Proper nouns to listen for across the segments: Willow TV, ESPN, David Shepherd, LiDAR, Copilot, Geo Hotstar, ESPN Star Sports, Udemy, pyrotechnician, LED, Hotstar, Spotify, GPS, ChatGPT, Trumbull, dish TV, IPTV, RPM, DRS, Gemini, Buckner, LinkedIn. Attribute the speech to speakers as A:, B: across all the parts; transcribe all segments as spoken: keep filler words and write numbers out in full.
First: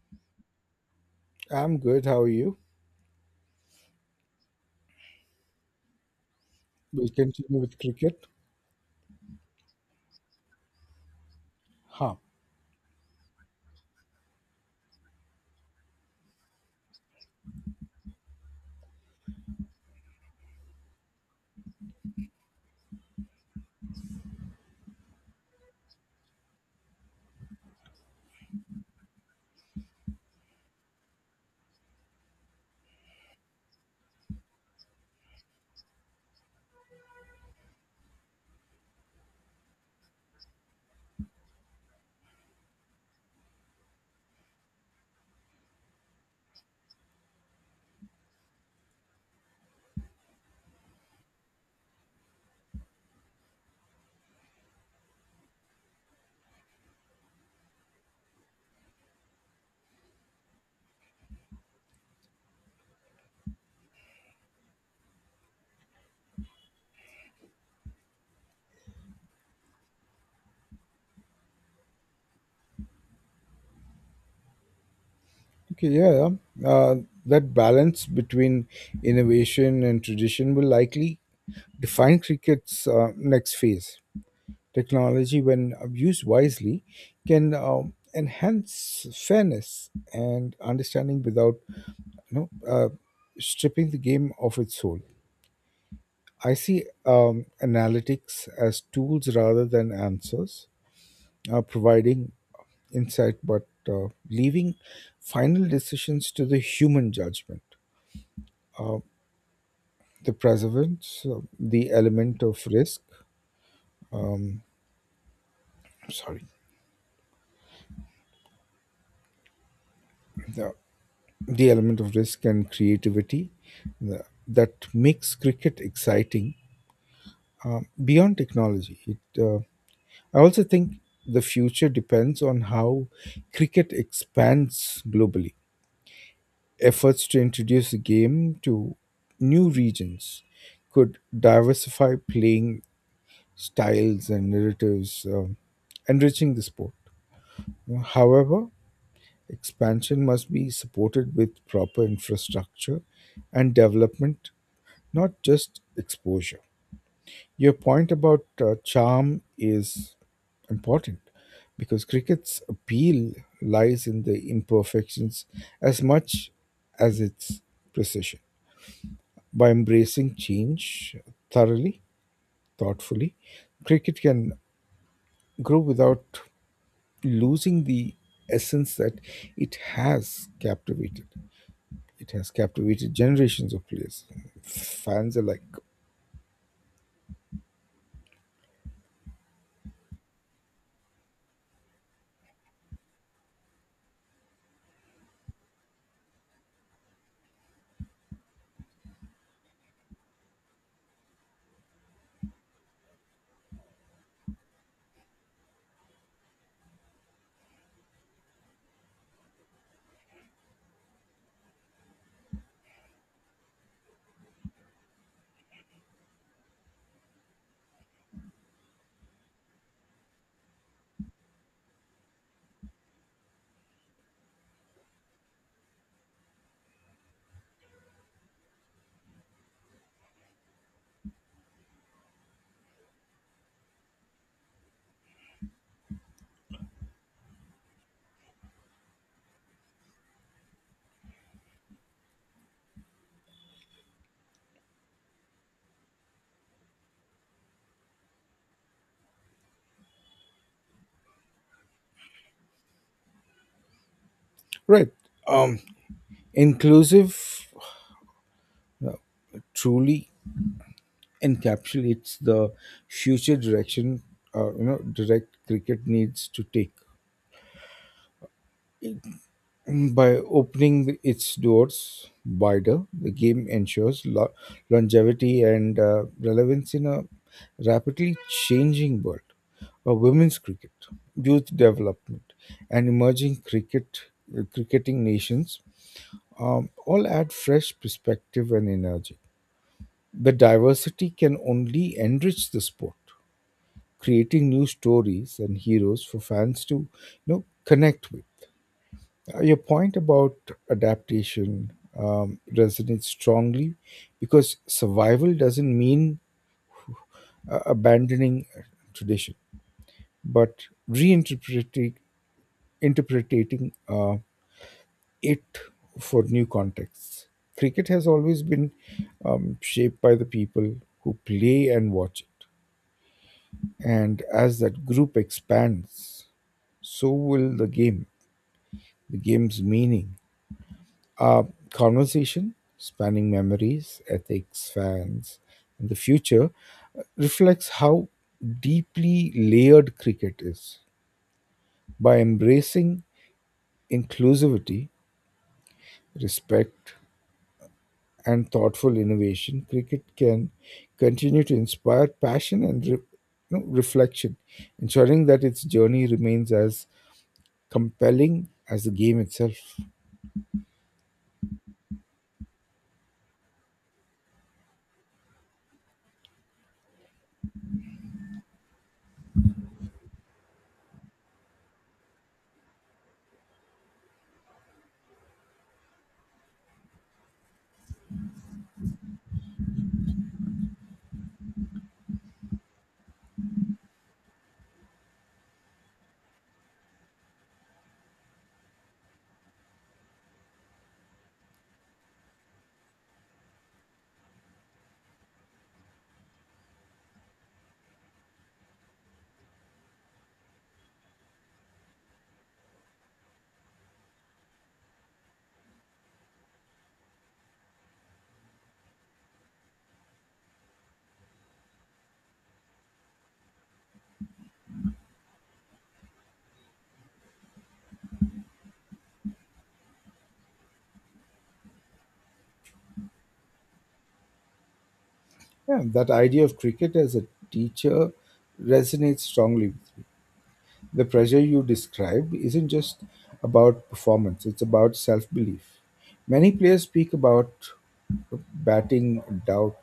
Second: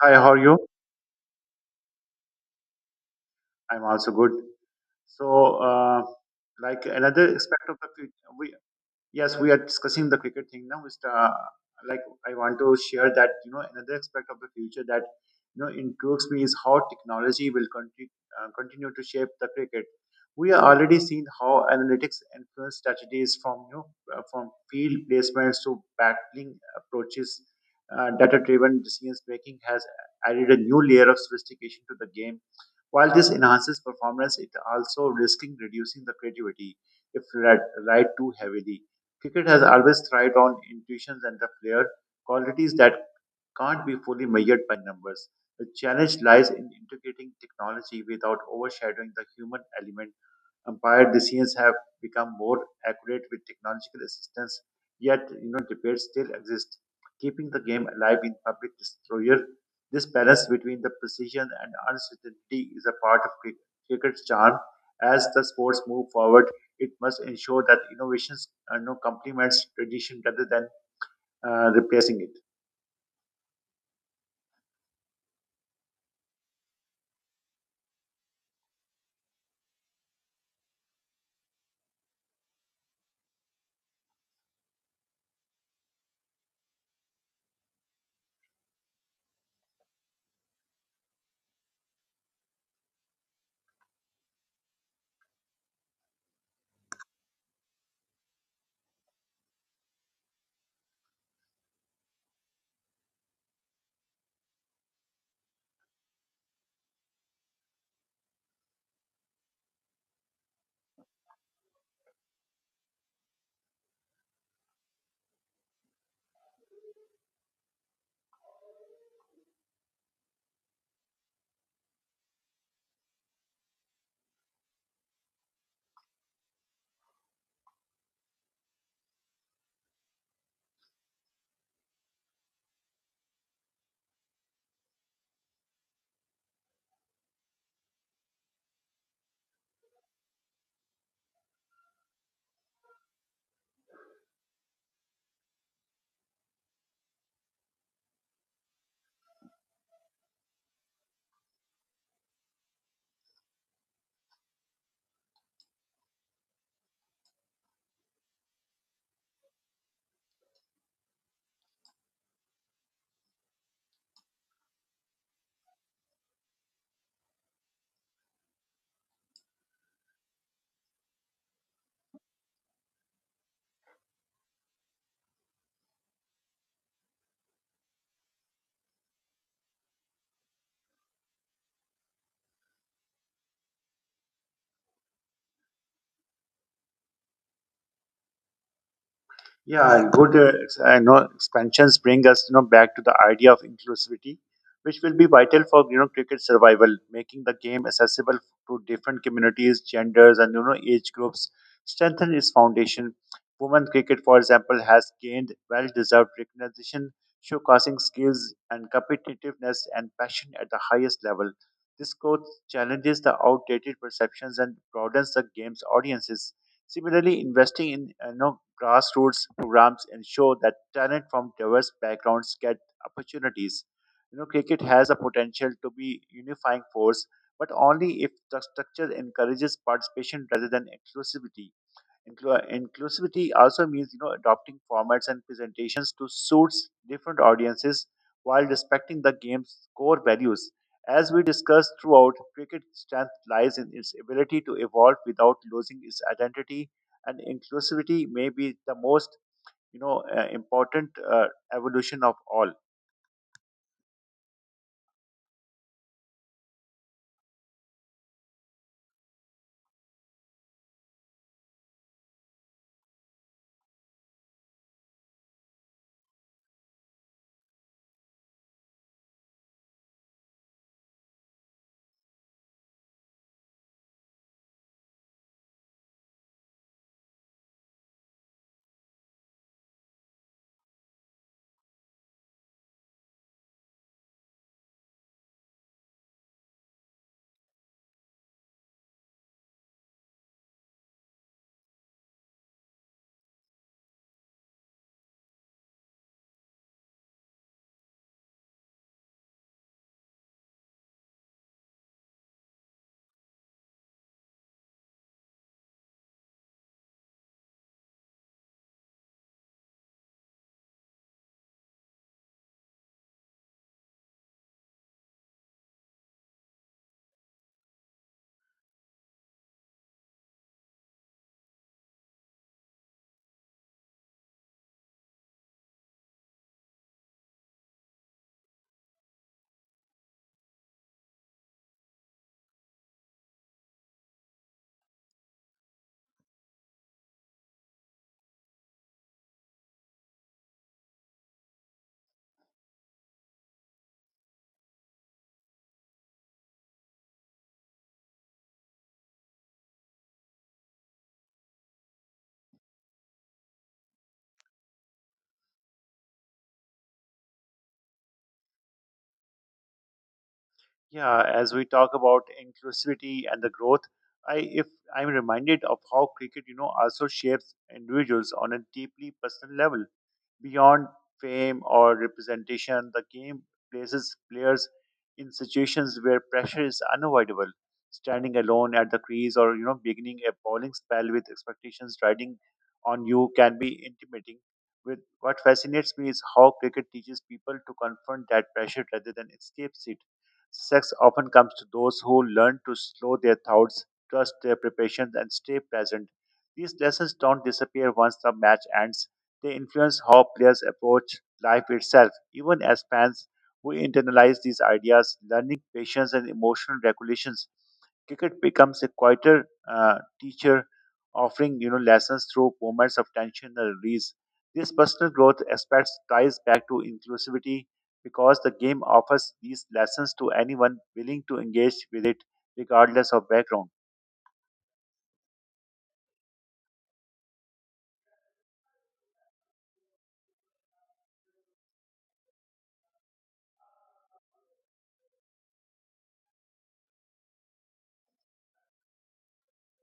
A: Hi, how are you?
B: I'm good. How are you?
A: I'm also good. So, uh, like
B: We'll
A: another
B: continue
A: aspect of
B: with
A: the future,
B: cricket.
A: we yes we are discussing the cricket thing now mister uh, like
B: Huh.
A: I want to share that you know another aspect of the future that you know intrigues me is how technology will continue uh, continue to shape the cricket. We are already seeing how analytics influence strategies from you know uh, from field placements to battling approaches. Uh, data driven decisions making has added a new layer of sophistication to the game. While this enhances performance, it also risking reducing the creativity if relied, relied too heavily. Cricket has always thrived on intuitions and the flair, qualities that can't be fully measured by numbers. The challenge lies in integrating technology without overshadowing the human element. Umpire decisions have become more accurate with technological assistance, yet you know debates still exist, keeping the game alive in public disclosure. This balance between the precision and uncertainty is a part of cri- cricket's charm. As the sports move forward, it must ensure that innovations uh, you know, complements tradition rather than uh, replacing it.
B: Okay, yeah. yeah. Uh, That balance between innovation and tradition will likely define cricket's uh, next phase. Technology, when abused wisely, can um, enhance fairness and understanding without you know, uh, stripping the game of its soul. I see um, analytics as tools rather than answers, uh, providing insight, but uh, leaving final decisions to the human judgment. Uh, the preservance, uh, the element of risk, um, sorry, the, the element of risk and creativity the, that makes cricket exciting um, beyond technology. It, uh, I also think the future depends on how cricket expands globally. Efforts to introduce the game to new regions could diversify playing styles and narratives, um, enriching the sport. However, expansion must be supported with proper infrastructure and development, not just exposure. Your point about uh, charm is important because cricket's appeal lies in the imperfections as much as its precision. By embracing change thoroughly, thoughtfully, cricket can grow without losing the essence that it has captivated. It has captivated generations of players, fans alike.
A: Yeah, and good. Uh, ex- I know expansions bring us, you know, back to the idea of inclusivity, which will be vital for you know cricket survival, making the game accessible to different communities, genders, and you know age groups. Strengthen its foundation. Women cricket, for example, has gained well-deserved recognition, showcasing skills and competitiveness and passion at the highest level. This growth challenges the outdated perceptions and broadens the game's audiences. Similarly, investing in you know, grassroots programs ensure that talent from diverse backgrounds get opportunities. You know, cricket has a potential to be unifying force, but only if the structure encourages participation rather than exclusivity. Inclu- Inclusivity also means you know adopting formats and presentations to suit different audiences while respecting the game's core values. As we discussed throughout, cricket's strength lies in its ability to evolve without losing its identity, and inclusivity may be the most you know uh, important uh, evolution of all.
B: Right. Um, inclusive uh, truly encapsulates the future direction uh, you know direct cricket needs to take. By opening its doors wider, the game ensures lo- longevity and uh, relevance in a rapidly changing world of women's cricket, youth development, and emerging cricket cricketing nations, um, all add fresh perspective and energy. The diversity can only enrich the sport, creating new stories and heroes for fans to you know connect with. Uh, your point about adaptation um, resonates strongly because survival doesn't mean uh, abandoning tradition, but reinterpreting interpreting uh, it for new contexts. Cricket has always been um, shaped by the people who play and watch it, and as that group expands, so will the game, the game's meaning, a conversation spanning memories, ethics, fans, and the future reflects how deeply layered cricket is. By embracing inclusivity, respect, and thoughtful innovation, cricket can continue to inspire passion and re- you know, reflection, ensuring that its journey remains as compelling as the game itself.
A: Yeah, as we talk about inclusivity and the growth, I if I'm reminded of how cricket, you know, also shapes individuals on a deeply personal level. Beyond fame or representation, the game places players in situations where pressure is unavoidable. Standing alone at the crease or you know beginning a bowling spell with expectations riding on you can be intimidating. With what fascinates me is how cricket teaches people to confront that pressure rather than escape it. Success often comes to those who learn to slow their thoughts, trust their preparations, and stay present. These lessons don't disappear once the match ends. They influence how players approach life itself. Even as fans, we internalize these ideas, learning patience and emotional regulations. Cricket becomes a quieter uh, teacher, offering you know lessons through moments of tension and release. This personal growth aspect ties back to inclusivity because the game offers these lessons to anyone willing to engage with it, regardless of background.
B: Yeah, that idea of cricket as a teacher resonates strongly with me. The pressure you described isn't just about performance, it's about self belief. Many players speak about batting doubt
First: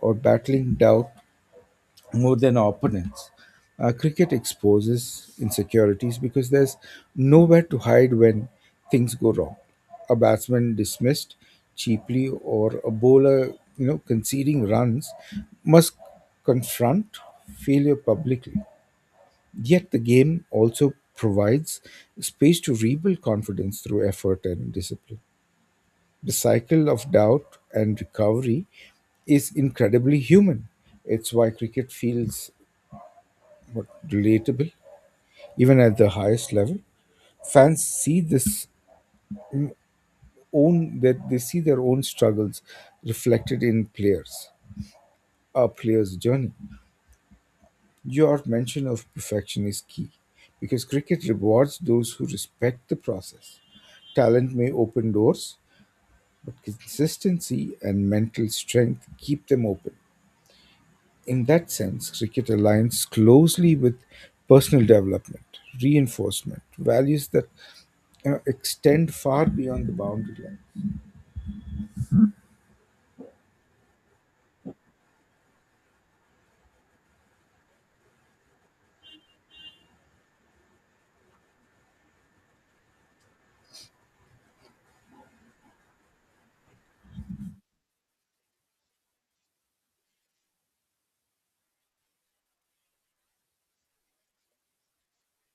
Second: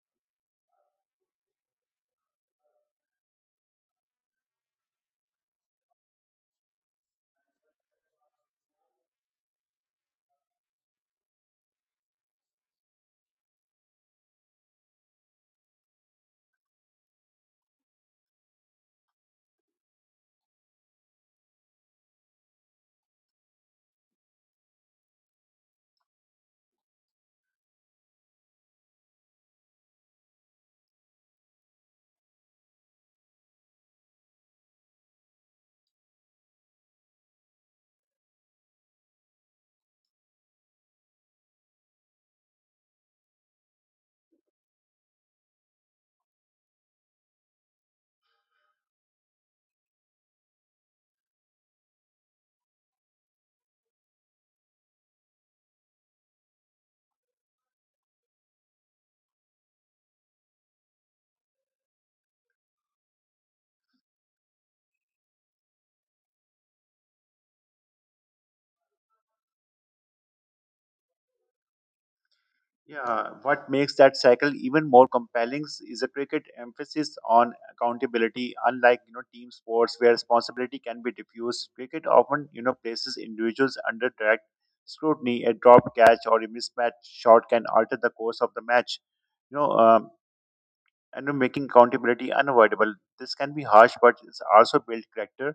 B: or battling doubt more than opponents. Uh, cricket exposes insecurities because there's nowhere to hide when things go wrong. A batsman dismissed cheaply or a bowler, you know, conceding runs must confront failure publicly. Yet the game also provides space to rebuild confidence through effort and discipline. The cycle of doubt and recovery is incredibly human. It's why cricket feels what, relatable, even at the highest level. Fans see this own that they see their own struggles reflected in players, a player's journey. Your mention of perfection is key because cricket rewards those who respect the process. Talent may open doors, but consistency and mental strength keep them open. In that sense, cricket aligns closely with personal development, reinforcement, values that you know, extend far beyond the boundary line.
A: Yeah, what makes that cycle even more compelling is a cricket emphasis on accountability. Unlike you know team sports where responsibility can be diffused, cricket often you know places individuals under direct scrutiny. A dropped catch or a mismatched shot can alter the course of the match. You know, um, and making accountability unavoidable. This can be harsh, but it's also built character.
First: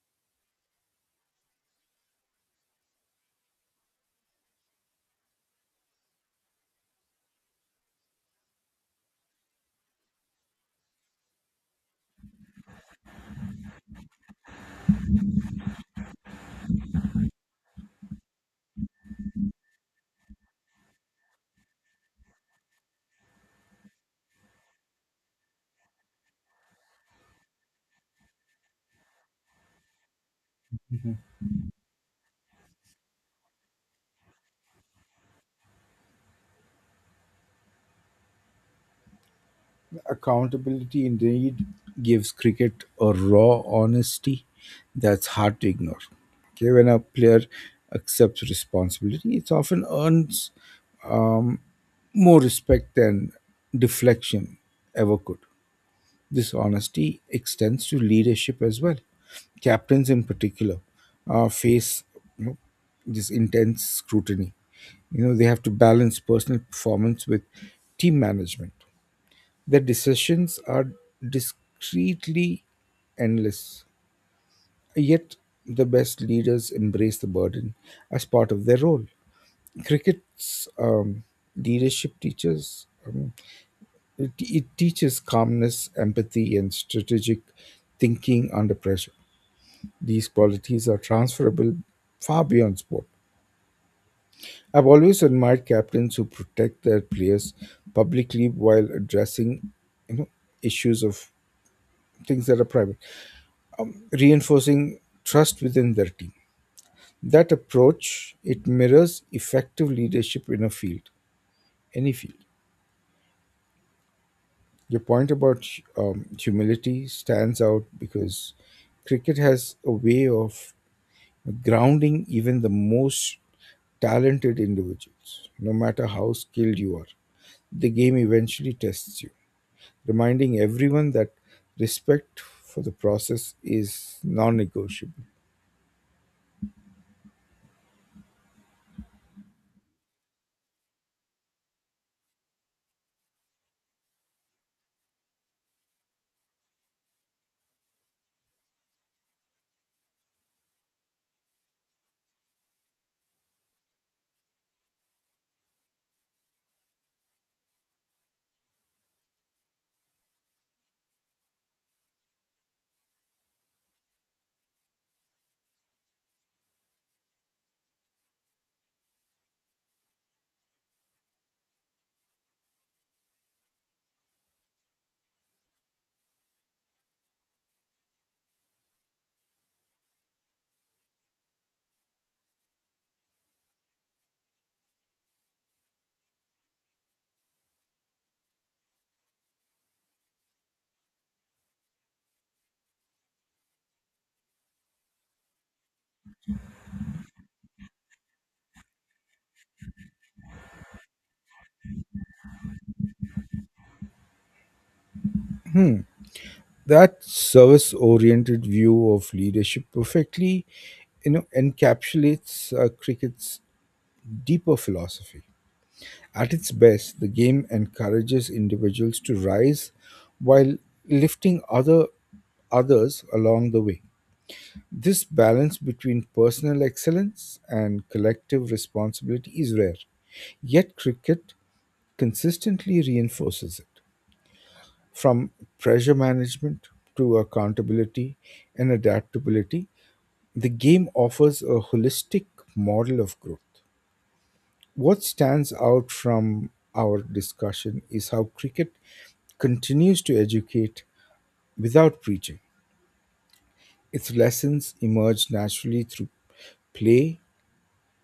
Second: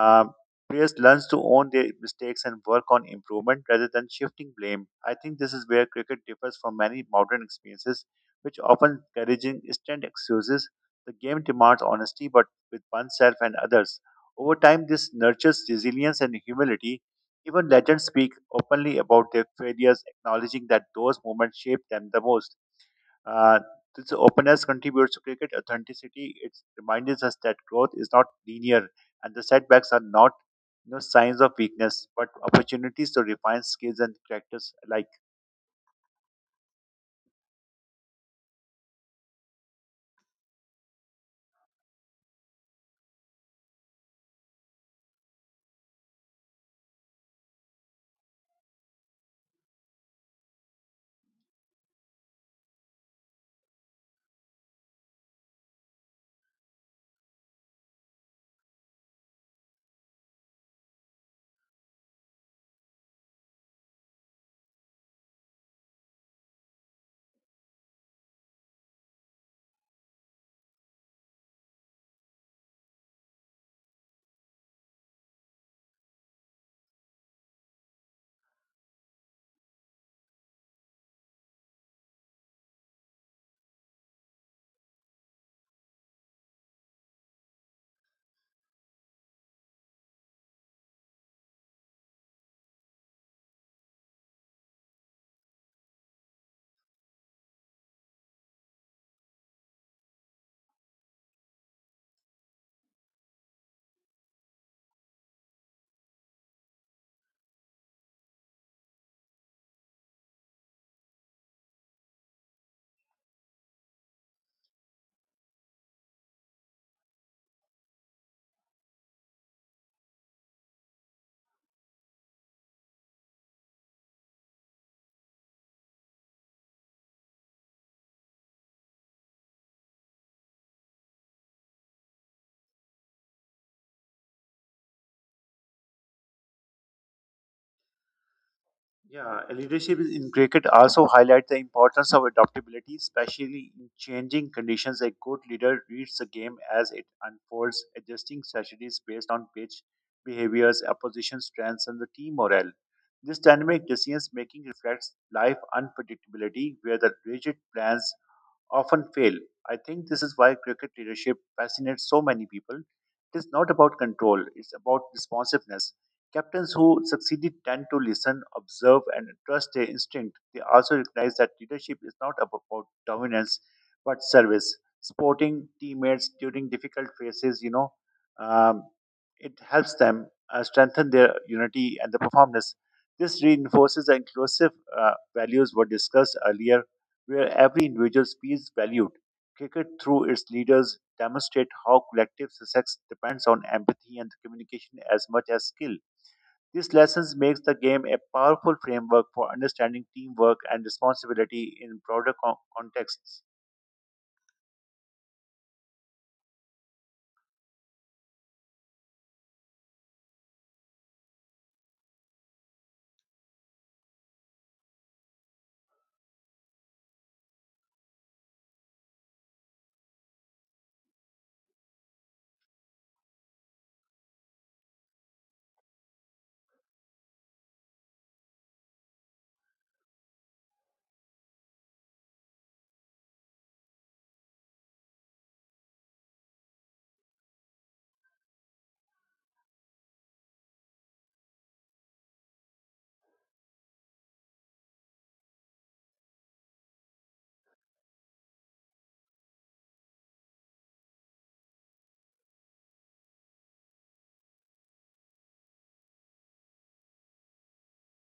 A: Uh, players learn to own their mistakes and work on improvement rather than shifting blame. I think this is where cricket differs from many modern experiences, which often encouraging instant excuses. The game demands honesty, but with oneself and others. Over time, this nurtures resilience and humility. Even legends speak openly about their failures, acknowledging that those moments shaped them the most. Uh, this openness contributes to cricket authenticity. It reminds us that growth is not linear and the setbacks are not you know,
B: Mhm.
A: signs of weakness, but opportunities to refine skills and characters alike.
B: Accountability indeed gives cricket a raw honesty that's hard to ignore. Okay, when a player accepts responsibility, it often earns, um, more respect than deflection ever could. This honesty extends to leadership as well. Captains, in particular, uh, face you know, this intense scrutiny. You know, they have to balance personal performance with team management. Their decisions are discreetly endless, yet the best leaders embrace the burden as part of their role. Cricket's um, leadership teaches it, it teaches calmness, empathy, and strategic thinking under pressure. These qualities are transferable far beyond sport. I've always admired captains who protect their players publicly while addressing you know, issues of things that are private, reinforcing trust within their team. That approach it mirrors effective leadership in a field, any field. Your point about um, humility stands out because cricket has a way of grounding even the most talented individuals, no matter how skilled you are. The game eventually tests you, reminding everyone that respect for the process is non negotiable.
A: Yeah, leadership is- in cricket also highlight the importance of adaptability, especially in changing conditions. A good leader reads the game as it unfolds, adjusting strategies based on pitch behaviors, opposition strengths, and the team morale. This dynamic decision making reflects life unpredictability, where the rigid plans often fail. I think this is why cricket leadership fascinates so many people. It is not about control, it's about responsiveness. Captains who succeeded tend to listen, observe, and trust their instinct. They also recognize that leadership is not about dominance but service, supporting teammates during difficult phases. You know, um, it helps them uh, strengthen their unity and the performance. This reinforces the inclusive uh, values were discussed earlier where every individual feels valued. Cricket, through its leaders, demonstrate how collective success depends on empathy and communication as much as skill. These lessons makes the game a powerful framework for understanding teamwork and responsibility in broader co- contexts.
B: That service oriented view of leadership perfectly you know, encapsulates uh, cricket's deeper philosophy. At its best, the game encourages individuals to rise while lifting other others along the way. This balance between personal excellence and collective responsibility is rare, yet cricket consistently reinforces it. From pressure management to accountability and adaptability, the game offers a holistic model of growth. What stands out from our discussion is how cricket continues to educate without preaching. Its lessons emerge naturally through play,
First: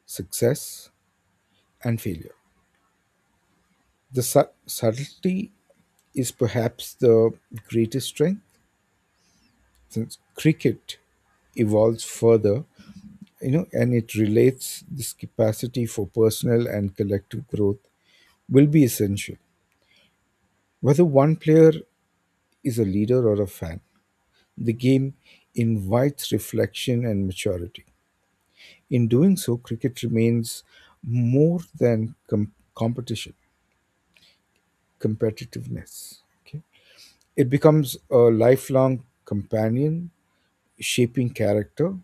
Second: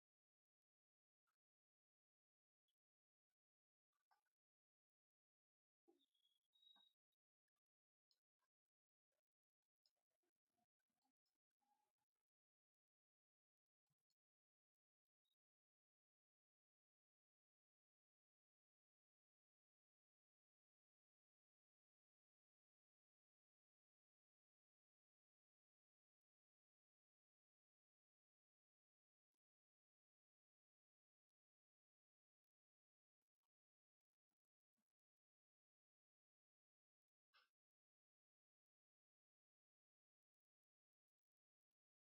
B: success, and failure. The su- subtlety is perhaps the greatest strength since cricket evolves further, you know, and it relates this capacity for personal and collective growth will be essential. Whether one player is a leader or a fan, the game invites reflection and maturity. In doing so, cricket remains more than com- competition, competitiveness. Okay. It becomes a lifelong companion, shaping character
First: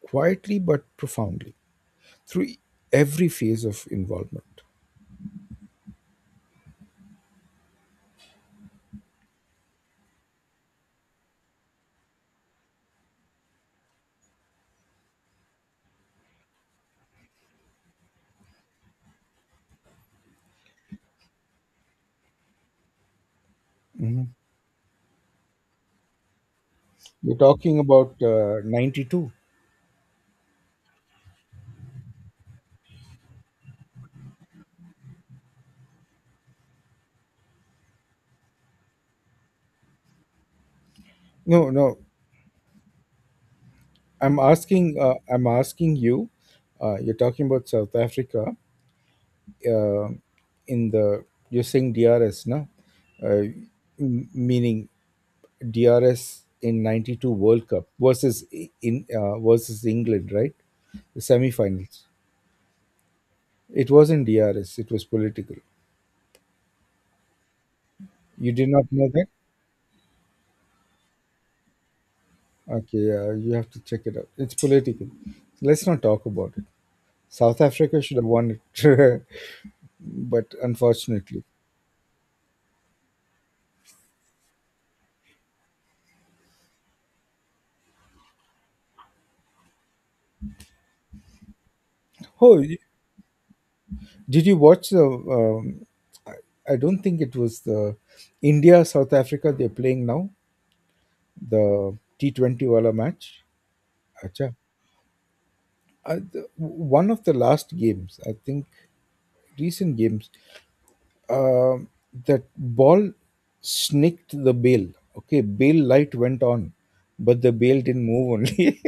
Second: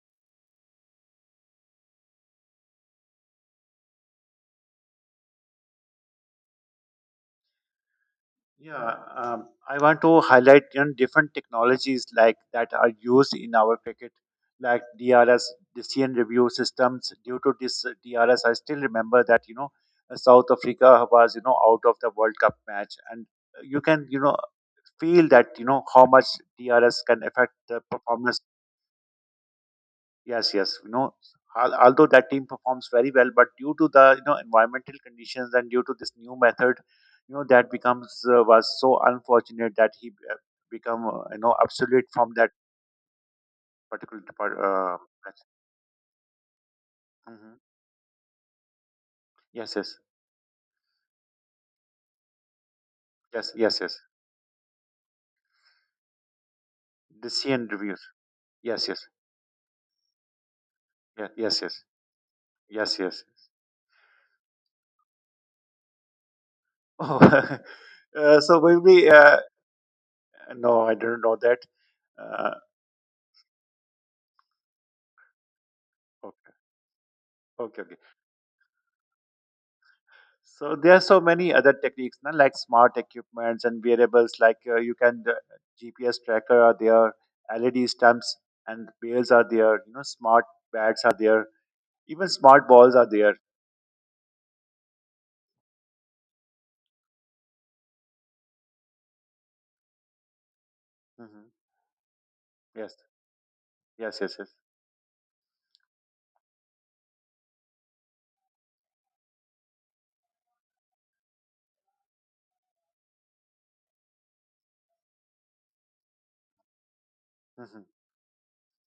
B: quietly but profoundly through every phase of involvement.
A: Yeah, um, I want to highlight you know, different technologies like that are used in our cricket, like D R S, decision review systems. Due to this uh, D R S, I still remember that you know uh, South Africa was you know out of the World Cup match, and uh, you can you
B: Mhm.
A: know feel that you know how much D R S can
B: You're
A: affect
B: talking
A: the
B: about
A: performance.
B: uh, ninety two.
A: Yes, yes. You know, al- although that team performs very well, but due to the you know environmental conditions and due to this new method, you know that becomes uh, was so unfortunate that he uh, become uh, you know
B: No, no.
A: obsolete from that particular
B: I'm
A: depart- uh,
B: asking. Uh,
A: match.
B: I'm asking you. Uh, you're talking
A: Hmm.
B: about South Africa.
A: Yes, yes,
B: Uh, in the you're saying D R S, no? Uh,
A: yes, yes, yes.
B: m- Meaning D R S in
A: The
B: 'ninety two
A: C N
B: World Cup
A: reviews.
B: versus i-
A: Yes, yes,
B: in uh, versus England, right? The
A: yes, yes, yes,
B: semi-finals.
A: yes, yes.
B: It wasn't D R S, it was political.
A: Oh, uh,
B: You
A: so
B: did not
A: maybe
B: know that?
A: uh, no, I don't know that. Uh,
B: Okay, yeah, you have to check it out. It's political. Let's not talk about
A: okay,
B: it. South
A: okay, okay.
B: Africa should have won it, but
A: So there are so
B: unfortunately.
A: many other techniques, na, like smart equipments and wearables, like uh, you can the G P S tracker are there, L E D stamps and bells are there, you know, smart bats are there, even
B: Oh,
A: smart
B: y-
A: balls are there.
B: did you watch the? Um, I I don't think it was the India South Africa they're playing now,
A: Hmm.
B: the T twenty Wala
A: Yes,
B: match.
A: yes, yes, yes.
B: Acha. Uh, the, one of the last games, I think, recent games. Um that ball snicked the bail. Okay, bail light went on, but the bail
A: Hmm.
B: didn't move. Only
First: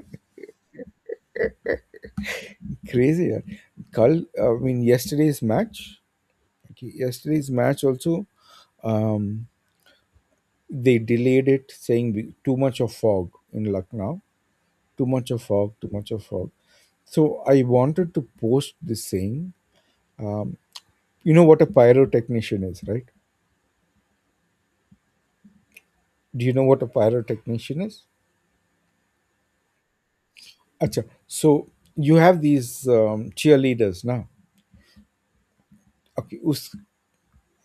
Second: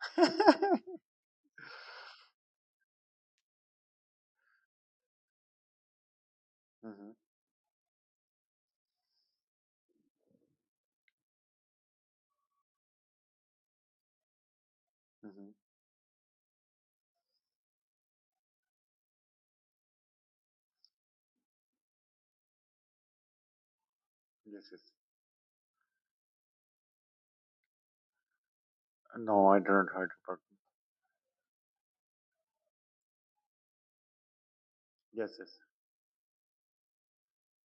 A: hmm
B: crazy. Yeah. Carl, I mean yesterday's match. Okay, yesterday's match also. Um, they delayed it, saying we- too much of fog in Lucknow. Too much of
A: hmm
B: fog. Too much of fog. So I wanted to post this saying. Um, you know what a pyrotechnician is, right?
A: Yes, yes.
B: Do you know what a pyrotechnician is?
A: No, I don't heard about.
B: अच्छा so you have these um, cheerleaders now
A: Yes, yes.
B: okay us-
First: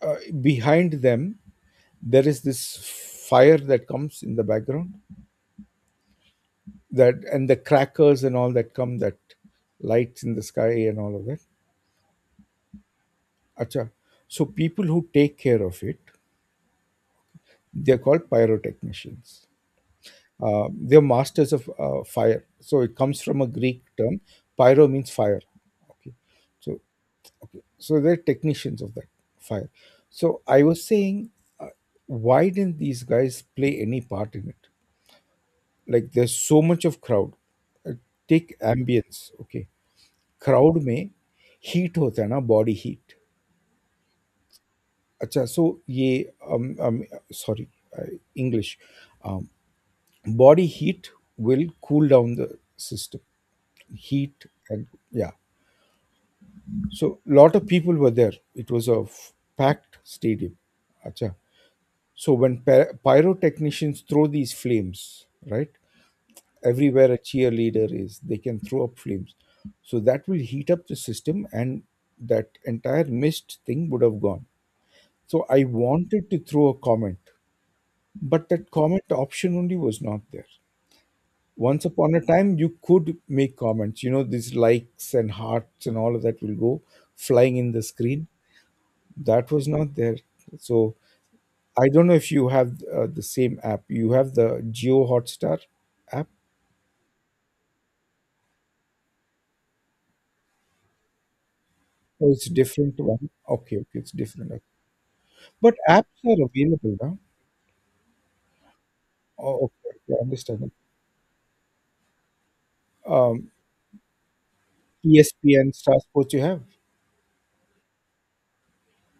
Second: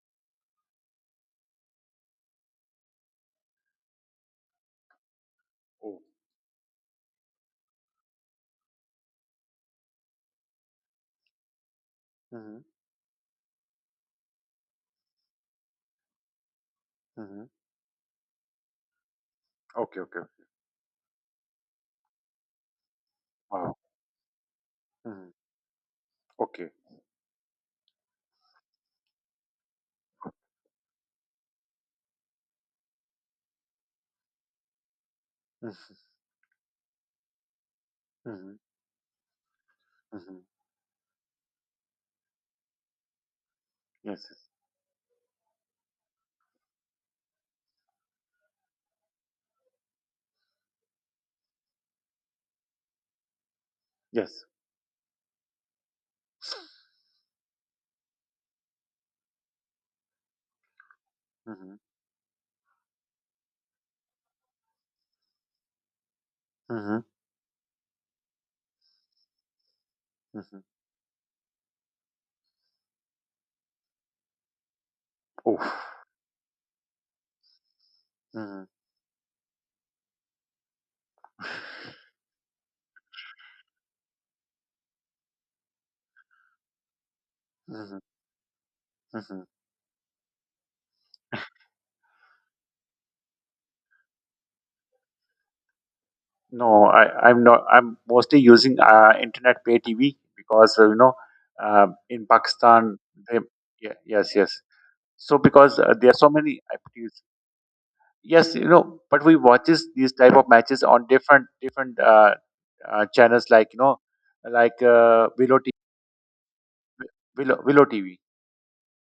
B: uh, behind them there is this fire that comes in the background
A: Oh.
B: that and the crackers and all that come that lights in the sky and all of that.
A: Hmm.
B: Acha. So people who take care of it,
A: Hmm.
B: they're called pyrotechnicians.
A: Okay, okay.
B: Uh, they're masters of uh, fire. So it comes from a
A: Wow.
B: Greek term. Pyro means
A: Hmm.
B: fire. Okay.
A: Okay.
B: So okay. So they're technicians of that fire. So I was saying, uh, why didn't these guys play any part in it? Like there's so much of crowd. Uh,
A: Mm-hmm.
B: Take ambience. Okay.
A: Hmm.
B: Crowd में heat होता है ना body heat.
A: Yes, yes.
B: अच्छा so ये sorry English body heat will cool down the system
A: Yes.
B: heat and yeah, so lot of people were there, it was a f- packed stadium. Acha.
A: Hmm.
B: So when py- pyrotechnicians throw these flames, right,
A: Hmm.
B: everywhere a cheerleader is, they can throw up flames, so that will
A: Hmm.
B: heat up the system, and that entire mist thing would have gone. So
A: Oh.
B: I wanted to throw a comment, but
A: Mm-hmm.
B: that comment option only was not there. Once upon a time you could make comments, you know, these likes and hearts and all of that will go flying in the
A: Mhm,
B: screen.
A: mhm.
B: That was not there. So I don't know if you have uh, the same app, you have the Geo Hotstar app.
A: No, I, I'm not. I'm mostly using uh, internet pay T V because uh, you know, uh, in
B: Oh, it's different
A: Pakistan,
B: one,
A: they,
B: okay,
A: yeah,
B: okay, it's
A: yes,
B: different
A: yes.
B: app.
A: So
B: But
A: because uh, there are
B: apps
A: so
B: are
A: many
B: available now.
A: opportunities. Yes, you know, but we
B: Oh,
A: watches
B: okay,
A: these
B: okay, I
A: type of
B: understand
A: matches on different different uh, uh,
B: that.
A: channels,
B: Um,
A: like you know, like uh, Willow
B: ESPN
A: T V.
B: Star Sports you have,
A: Willow, Willow T V.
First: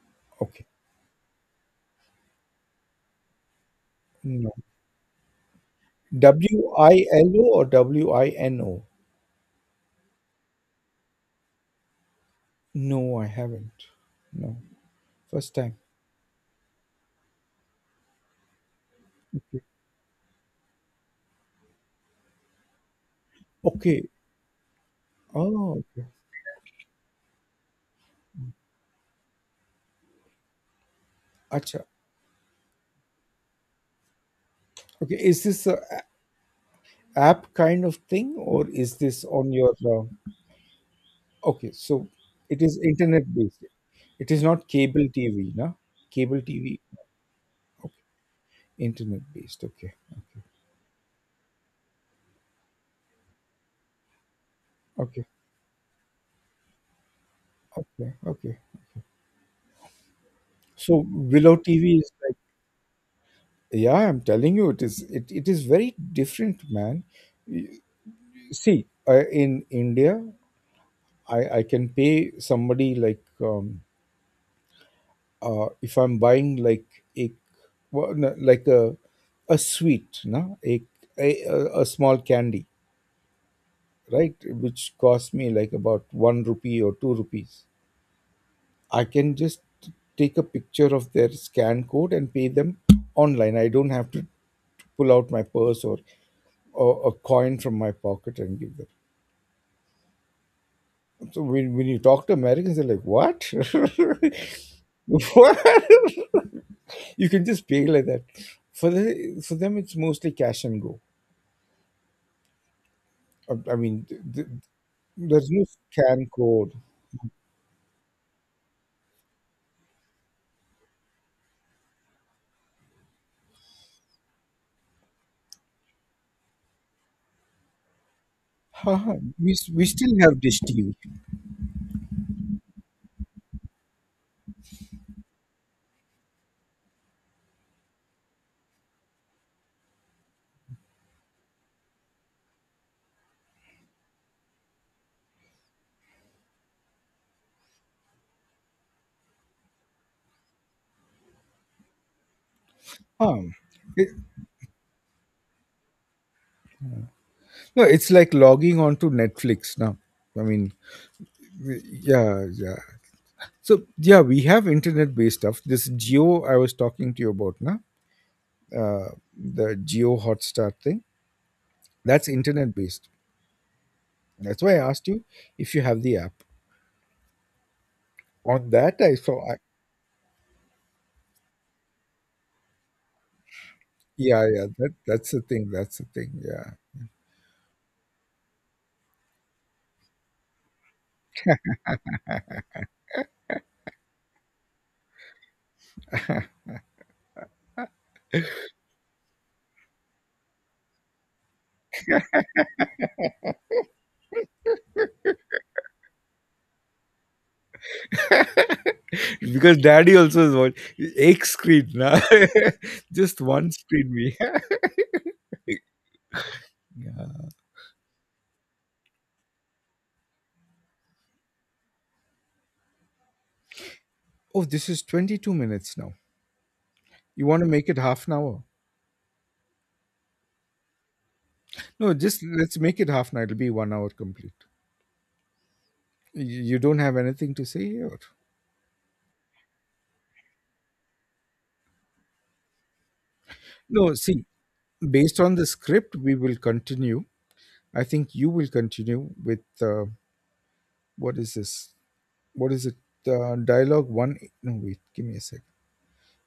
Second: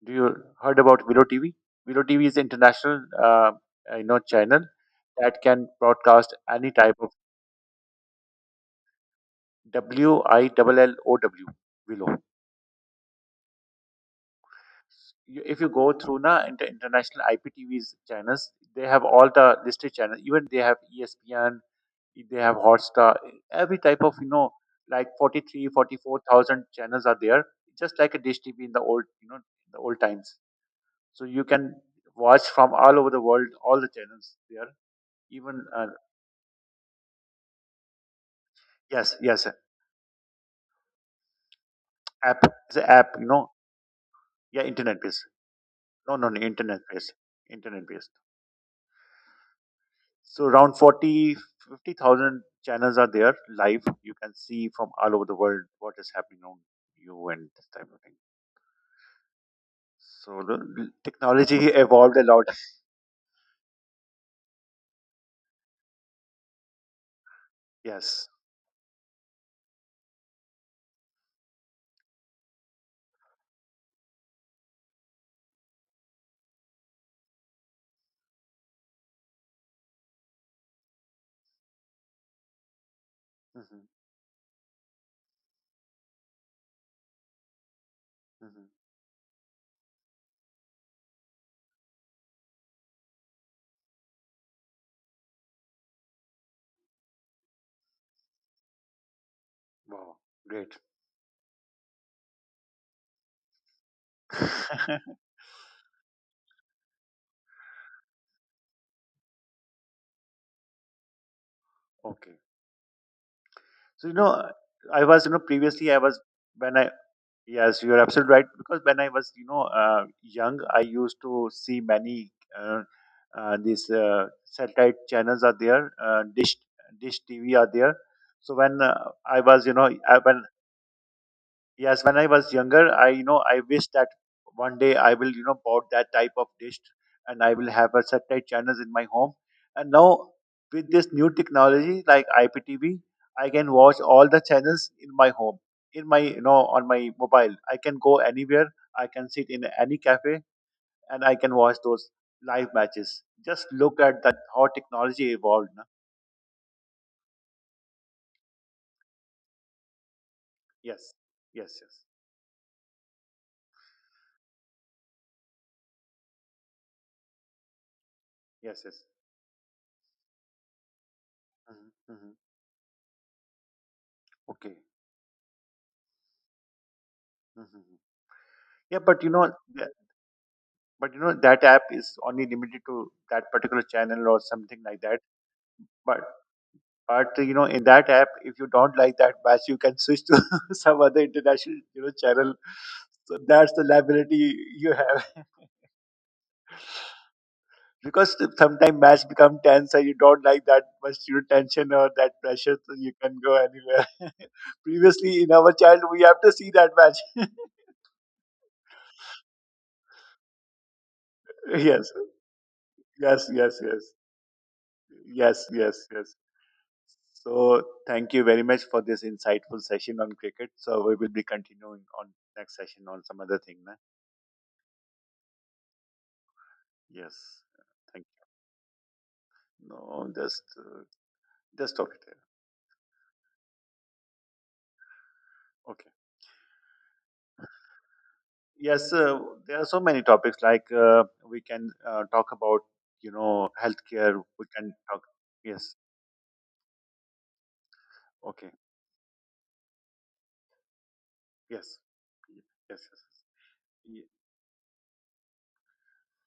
A: Do you
B: okay.
A: heard about Willow T V? Willow T V is international, uh, uh, you know,
B: No,
A: channel that can broadcast any type of
B: W I L O or W I N O?
A: W I double Willow.
B: No, I haven't. No,
A: You-
B: first
A: If you
B: time.
A: go through na inter- international I P T V's channels, they have all the listed channels. Even they have ESPN, they have Hotstar, every type
B: Okay.
A: of you know like forty three,
B: Oh,
A: forty
B: okay.
A: four thousand channels are there, just like a dish T V in the old you know the old times. So you can
B: Acha.
A: watch from all over the world all the channels there.
B: Okay. Is
A: Even
B: this a
A: uh,
B: a- app kind of thing or is
A: yes,
B: this
A: yes,
B: on your uh, okay, so
A: app
B: it
A: it's
B: is
A: an app
B: internet
A: you know
B: based. It is
A: yeah
B: not
A: internet
B: cable
A: based.
B: T V, no?
A: No, no,
B: Cable
A: no
B: T V.
A: internet based, internet
B: Okay.
A: based.
B: Internet based. Okay. Okay.
A: So around forty, fifty thousand channels are there live. You can see from all over
B: Okay.
A: the world what is happening on you and this type of
B: Okay.
A: thing.
B: Okay.
A: So the
B: So
A: technology
B: Willow T V is
A: evolved a
B: like,
A: lot.
B: yeah, I'm telling you, it is it, it is very different, man.
A: Yes.
B: See, uh, in India, I I can pay somebody like um uh, if I'm buying like a, well, no, like a a sweet, no, a, a a a small candy,
A: Hmm.
B: right, which cost me like about one rupee or two rupees,
A: Hmm.
B: I can just take a picture of their scan code and pay them online. I don't have to pull out my purse or or a coin from my pocket and give them.
A: Wow. Great.
B: So when, when you talk to Americans, they're like, "What? What? You can just pay like that." For the for them, it's mostly cash and go.
A: okay.
B: I, I mean,
A: So you
B: th- th-
A: know, I was you know
B: there's no
A: previously I was
B: scan code.
A: when I yes, you're absolutely right. Because when I was, you know, uh, young, I used to see many uh, uh, these uh, satellite channels are there, uh, dish dish T V are there. So when
B: Huh,
A: uh,
B: huh.
A: I
B: we
A: was,
B: s-
A: you
B: we
A: know,
B: still
A: I,
B: have
A: when
B: dish T V.
A: yes, when I was younger, I you know I wish that one day I will you know bought that type of dish, and I will have a satellite channels in my home. And now with this new technology like I P T V, I can watch all the channels in my home, in my you know on my mobile. I can go anywhere. I can sit in any cafe, and I can watch those live matches.
B: Huh.
A: Just look
B: It-
A: at that how technology evolved. No.
B: no, it's like logging onto Netflix now. I mean,
A: Yes, yes,
B: y-
A: yes,
B: yeah, yeah. So yeah, we have internet-based stuff. This Geo I was talking to you about, now,
A: yes, yes.
B: uh, the Geo Hotstar thing. That's
A: Hmm.
B: internet based. That's
A: Okay.
B: why I asked you if you have the app.
A: Hmm.
B: On that,
A: Yeah,
B: I
A: but you
B: saw.
A: know,
B: I,
A: but you know that app is only limited to that particular channel or
B: yeah, yeah.
A: something
B: That
A: like that,
B: that's the thing. That's the
A: but
B: thing. Yeah,
A: but you know in that app if you don't like that match you can switch to some other international you know channel, so that's the liability you have because sometimes match become tense and you don't like that much you know, tension or that pressure so you can go anywhere previously in our child we have to see that match
B: because daddy also is what egg screen
A: yes
B: now. Just
A: yes
B: one
A: yes yes
B: screen we. have.
A: yes yes yes
B: Yeah.
A: So thank you very much for this insightful session on cricket. So we will be continuing on next session on some other thing, na?
B: Oh, this is twenty two minutes now. You want
A: Yes.
B: to make it
A: Thank
B: half an hour?
A: you. No, just uh, just stop
B: No,
A: it here.
B: just let's make it half an hour. It'll be one hour complete.
A: Okay.
B: You you don't have anything to say here.
A: Yes, uh, there are so many topics like uh, we can uh, talk about, you know,
B: No,
A: healthcare.
B: see,
A: We can talk.
B: based on the
A: Yes.
B: script, we will continue. I think you will
A: Okay.
B: continue with uh, what is this?
A: Yes.
B: What is it?
A: Yes. Yes.
B: Uh, dialogue
A: Yes.
B: one. No, wait. Give me a sec.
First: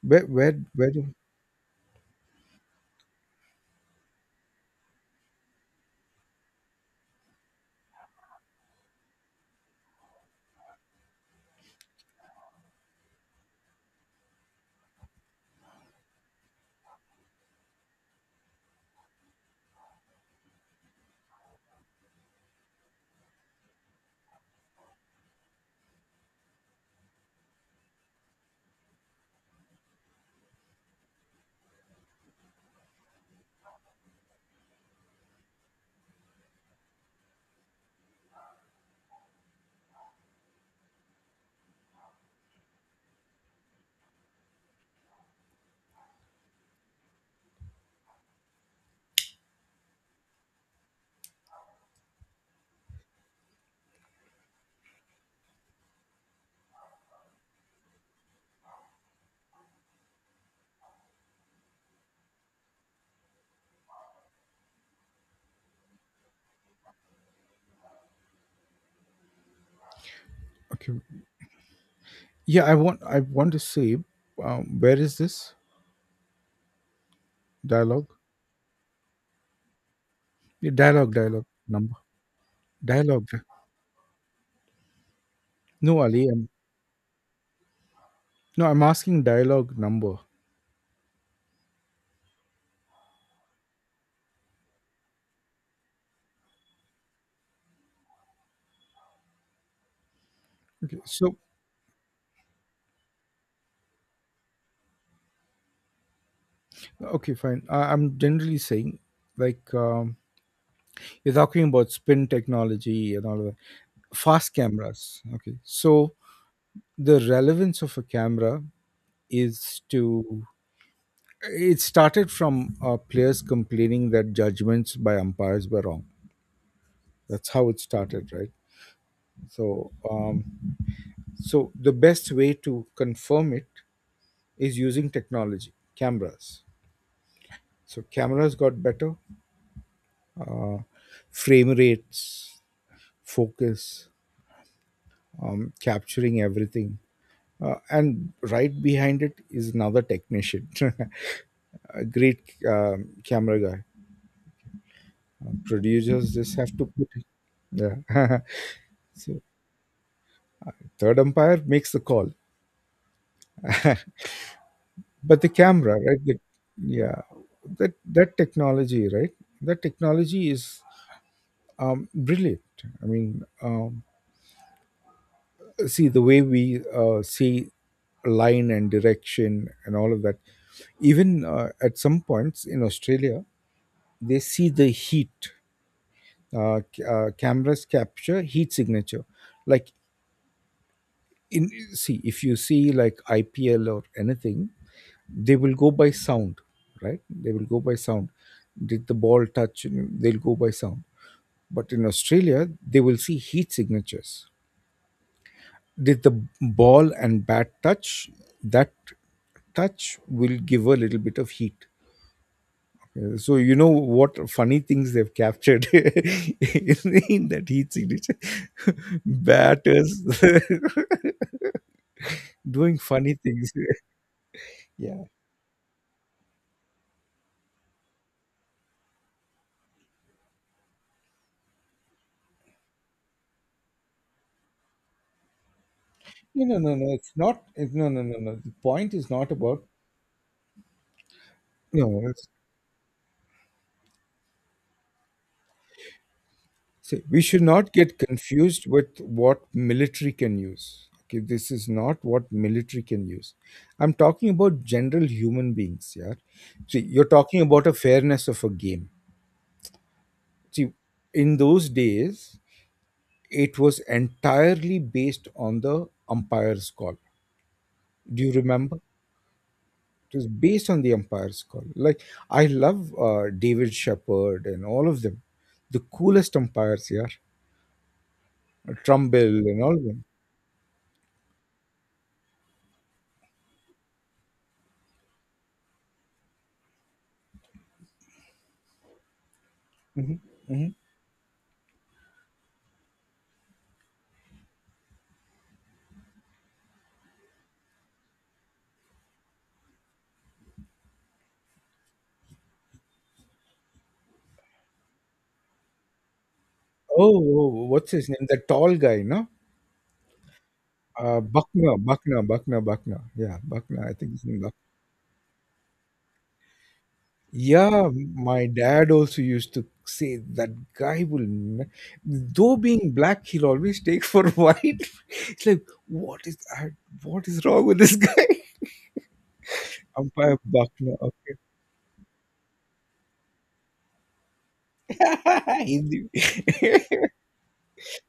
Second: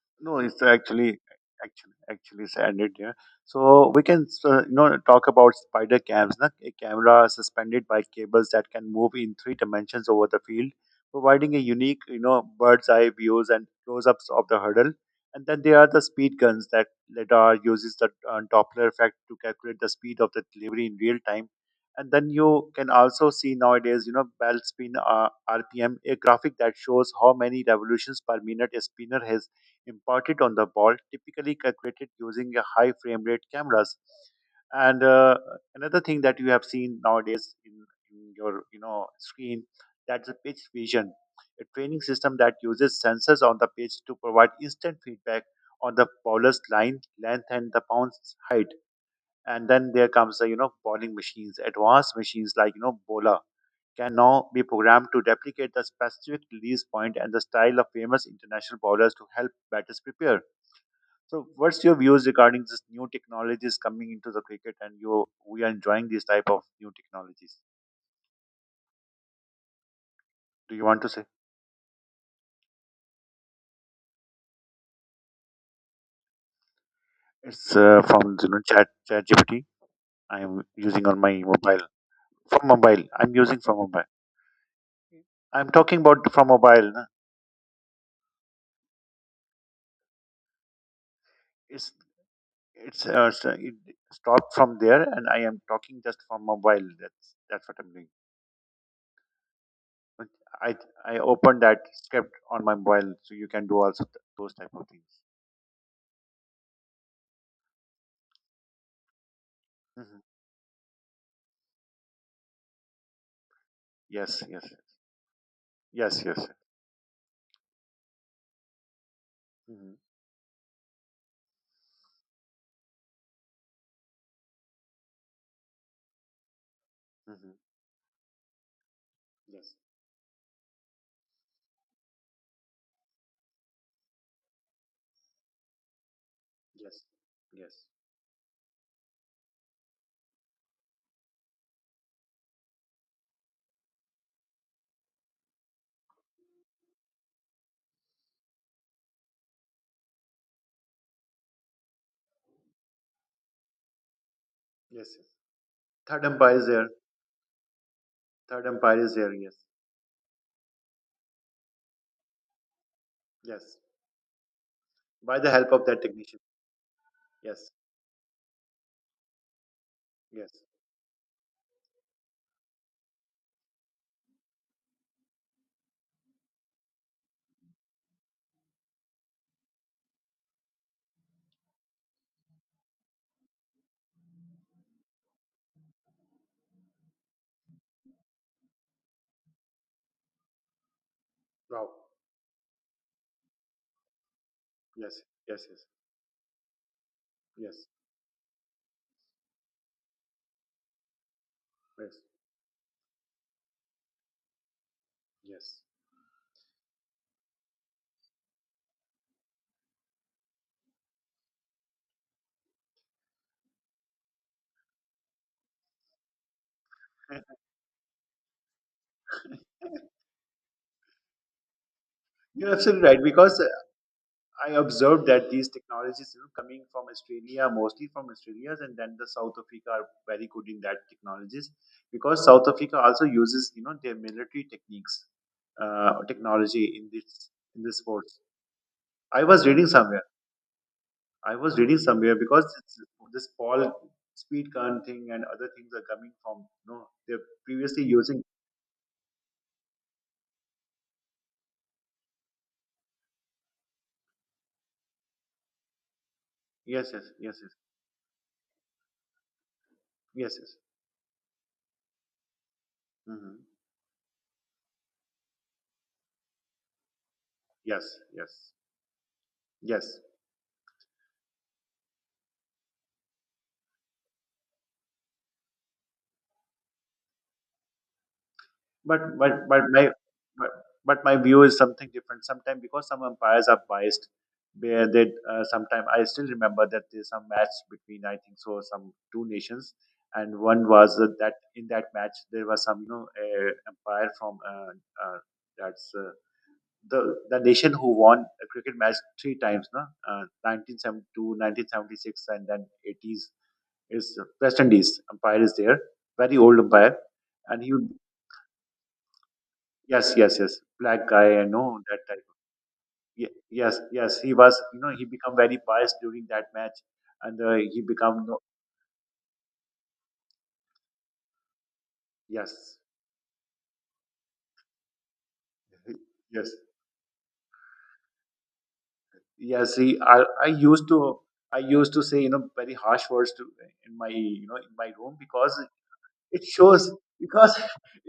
B: Where,
A: No, it's
B: where, where do?
A: actually actually actually standard. Yeah. So we can uh, you know talk about spider cams, na? A camera suspended by cables that can move in three dimensions over the field, providing a unique you know bird's eye views and close-ups of the hurdle. And then there are the speed guns that LiDAR uses the uh, Doppler effect to calculate the speed of the delivery in real time. And then you can also see nowadays, you know, bell spin uh, R P M, a graphic that shows how many revolutions per minute a spinner has imparted on the ball, typically calculated using a high frame rate cameras. And uh, another thing that you have seen nowadays in, in your you know screen, that's a pitch vision, a training system that uses sensors on the pitch to provide instant feedback on the bowler's line length and the bounce height. And then there comes the you know bowling machines, advanced machines like you know bowler can now be programmed to replicate the specific release point and the style of famous international bowlers to help batters prepare. So, what's your views regarding this new technologies coming into the cricket, and you we are enjoying these type of new technologies? Do you
B: Okay.
A: want to say
B: Yeah, I want. I want to see. Um, where is this
A: it's uh,
B: dialogue?
A: from you know Chat ChatGPT? I'm
B: Yeah,
A: using
B: dialogue,
A: on my
B: dialogue
A: mobile,
B: number.
A: from mobile.
B: Dialogue.
A: I'm
B: di-
A: using from mobile. I'm talking
B: No, Ali.
A: about from
B: I'm,
A: mobile, na.
B: no, I'm asking dialogue number.
A: It's it's uh, s- it stopped from there, and I am talking just from mobile. That's that's what I'm doing. But I
B: Okay.
A: I
B: So,
A: opened that script on my mobile, so you can do also th- those type of things.
B: okay, fine. I, I'm generally saying like um,
A: Hmm.
B: you're talking about spin technology and all of that.
A: Yes,
B: Fast
A: yes, yes,
B: cameras. Okay. So
A: yes, yes.
B: the relevance of a camera is
A: Mhm,
B: to. It started from uh, players complaining that judgments by umpires were wrong. That's
A: mhm.
B: how it started, right?
A: Yes,
B: So, um, so the best way to confirm it is using technology, cameras.
A: yes, yes,
B: So cameras got better, uh, frame rates, focus, um, capturing everything, uh, and right behind it is another technician. a great um, camera guy.
A: yes, yes.
B: Uh,
A: Third
B: producers just
A: umpire is
B: have to
A: there.
B: put it. Yeah.
A: Third umpire is there.
B: So,
A: Yes,
B: third umpire makes the call,
A: yes. By
B: but the
A: the help of
B: camera,
A: that
B: right the,
A: technician.
B: yeah,
A: Yes,
B: that that technology, right that technology
A: yes.
B: is um, brilliant. I mean, um, see the way we uh, see line and direction and all of that. Even uh, at some points in Australia, they see the heat. Uh, c- uh, cameras capture heat signature, like, in,
A: Wow.
B: see, if you see like IPL or anything,
A: Yes,
B: they
A: yes,
B: will
A: yes,
B: go by sound. Right, they will
A: yes,
B: go by sound. Did the ball touch, you know, they'll go by sound. But in
A: yes,
B: Australia, they will see heat signatures.
A: yes.
B: Did the ball and bat touch? That touch will give a little bit of heat. Uh, so you know what funny things they've captured in, in that heat signature. batters
A: You're
B: doing
A: absolutely right
B: funny
A: because
B: things.
A: uh, I
B: yeah.
A: observed that these technologies, you know, coming from Australia, mostly from Australia, and then the South Africa are very good in that technologies, because South Africa also uses, you know, their military techniques, uh,
B: no no no
A: technology
B: no
A: in
B: it's
A: this
B: not.
A: in
B: It-
A: this
B: no no no
A: sports.
B: no the point is
A: I
B: not
A: was
B: about,
A: reading somewhere. I was reading
B: no
A: somewhere
B: it's —
A: because it's, this Paul speed gun thing and other things are coming from, no,
B: see, we
A: they're
B: should not
A: previously
B: get
A: using.
B: confused with what military can use. Okay, this is not what military can use. I'm talking about general human beings. Yeah, see,
A: Yes, yes,
B: you're
A: yes,
B: talking
A: yes,
B: about a fairness of a game.
A: yes, yes,
B: See, in those days,
A: hmm,
B: it was entirely based on the umpire's call.
A: yes,
B: Do you
A: yes,
B: remember? It
A: yes.
B: was based on the umpire's call. Like, I love uh, David Shepherd and all of them, the coolest umpires. Yeah,
A: But but
B: Trumbull
A: but
B: and all of
A: my
B: them.
A: but, but my view is something different. Sometimes because some umpires are biased, where they uh, sometimes I still remember that there's some match between, I think so, some two nations.
B: Mhm,
A: And one
B: mhm.
A: was that that in that match there was some you know uh, umpire from uh, uh, that's uh, the the nation who won a cricket match three times, no? Uh, nineteen seventy-two, nineteen seventy-six, and then eighties is West Indies umpire is there, very old umpire,
B: Oh, oh,
A: and
B: oh,
A: he would,
B: what's his name? The tall guy, no?
A: yes, yes, yes, black
B: Uh,
A: guy, I know
B: Buckner,
A: that
B: Buckner,
A: type.
B: Buckner, Buckner.
A: Ye-
B: Yeah,
A: Yes,
B: Buckner. I think
A: yes,
B: his
A: he
B: name
A: was,
B: Buck-
A: you know, he become very biased during that match, and uh, he
B: yeah,
A: become, no,
B: my dad also used to say that guy will, ne- though
A: yes,
B: being black, he'll always take for white. It's like, what is
A: yes,
B: I- what is wrong with this guy?
A: yes, he, I,
B: Umpire
A: I used
B: Buckner.
A: to,
B: Okay.
A: I used to say, you know, very harsh words to, in my, you know, in my room. Because
B: Hindi.
A: it shows, because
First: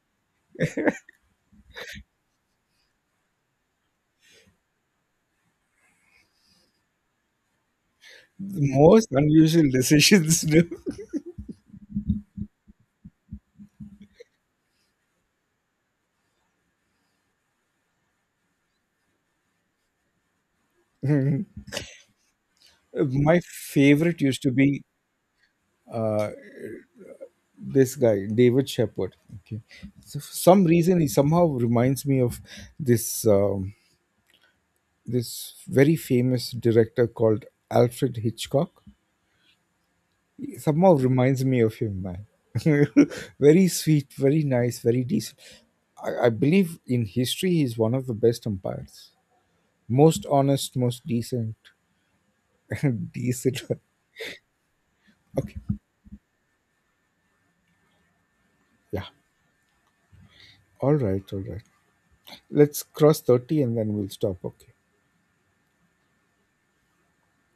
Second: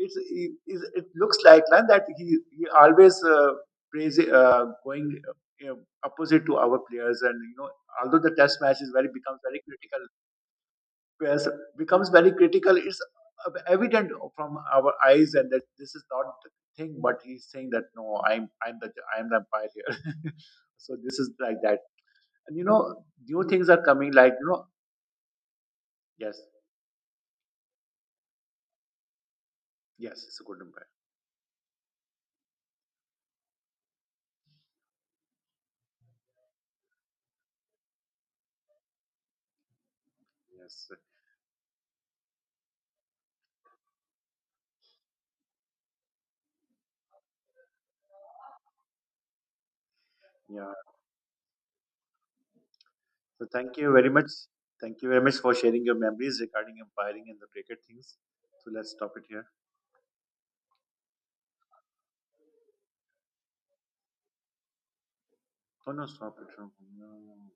A: it's, it, it looks like na, that he, he always uh, prays, uh, going uh, you know, opposite to our players. And, you know, although the test
B: The
A: match is
B: most
A: very becomes very
B: unusual
A: critical,
B: decisions. No?
A: players becomes very critical. It's evident from our eyes and that this is not the thing, but he's saying that, no, I'm, I'm the, I'm the umpire here. So this is like that. And, you know,
B: My
A: new things are coming,
B: favorite
A: like,
B: used
A: you
B: to
A: know,
B: be. Uh,
A: yes,
B: this guy David Shepherd. Okay, so
A: yes,
B: for
A: it's a good
B: some
A: umpire.
B: reason he somehow reminds me of this um, this very famous director called Alfred Hitchcock. He
A: Yes.
B: somehow reminds me of him, man. very sweet, very nice, very decent. I, I believe in history he's one of the best umpires. Most
A: Yeah.
B: honest, most decent.
A: So
B: decent.
A: thank you very much. Thank you very much for
B: Okay.
A: sharing your memories regarding umpiring and the cricket things. So let's
B: Yeah,
A: stop it here.
B: all right, all right, let's cross thirty and then we'll stop, okay.
A: Oh no, stop it. No, no, no. no.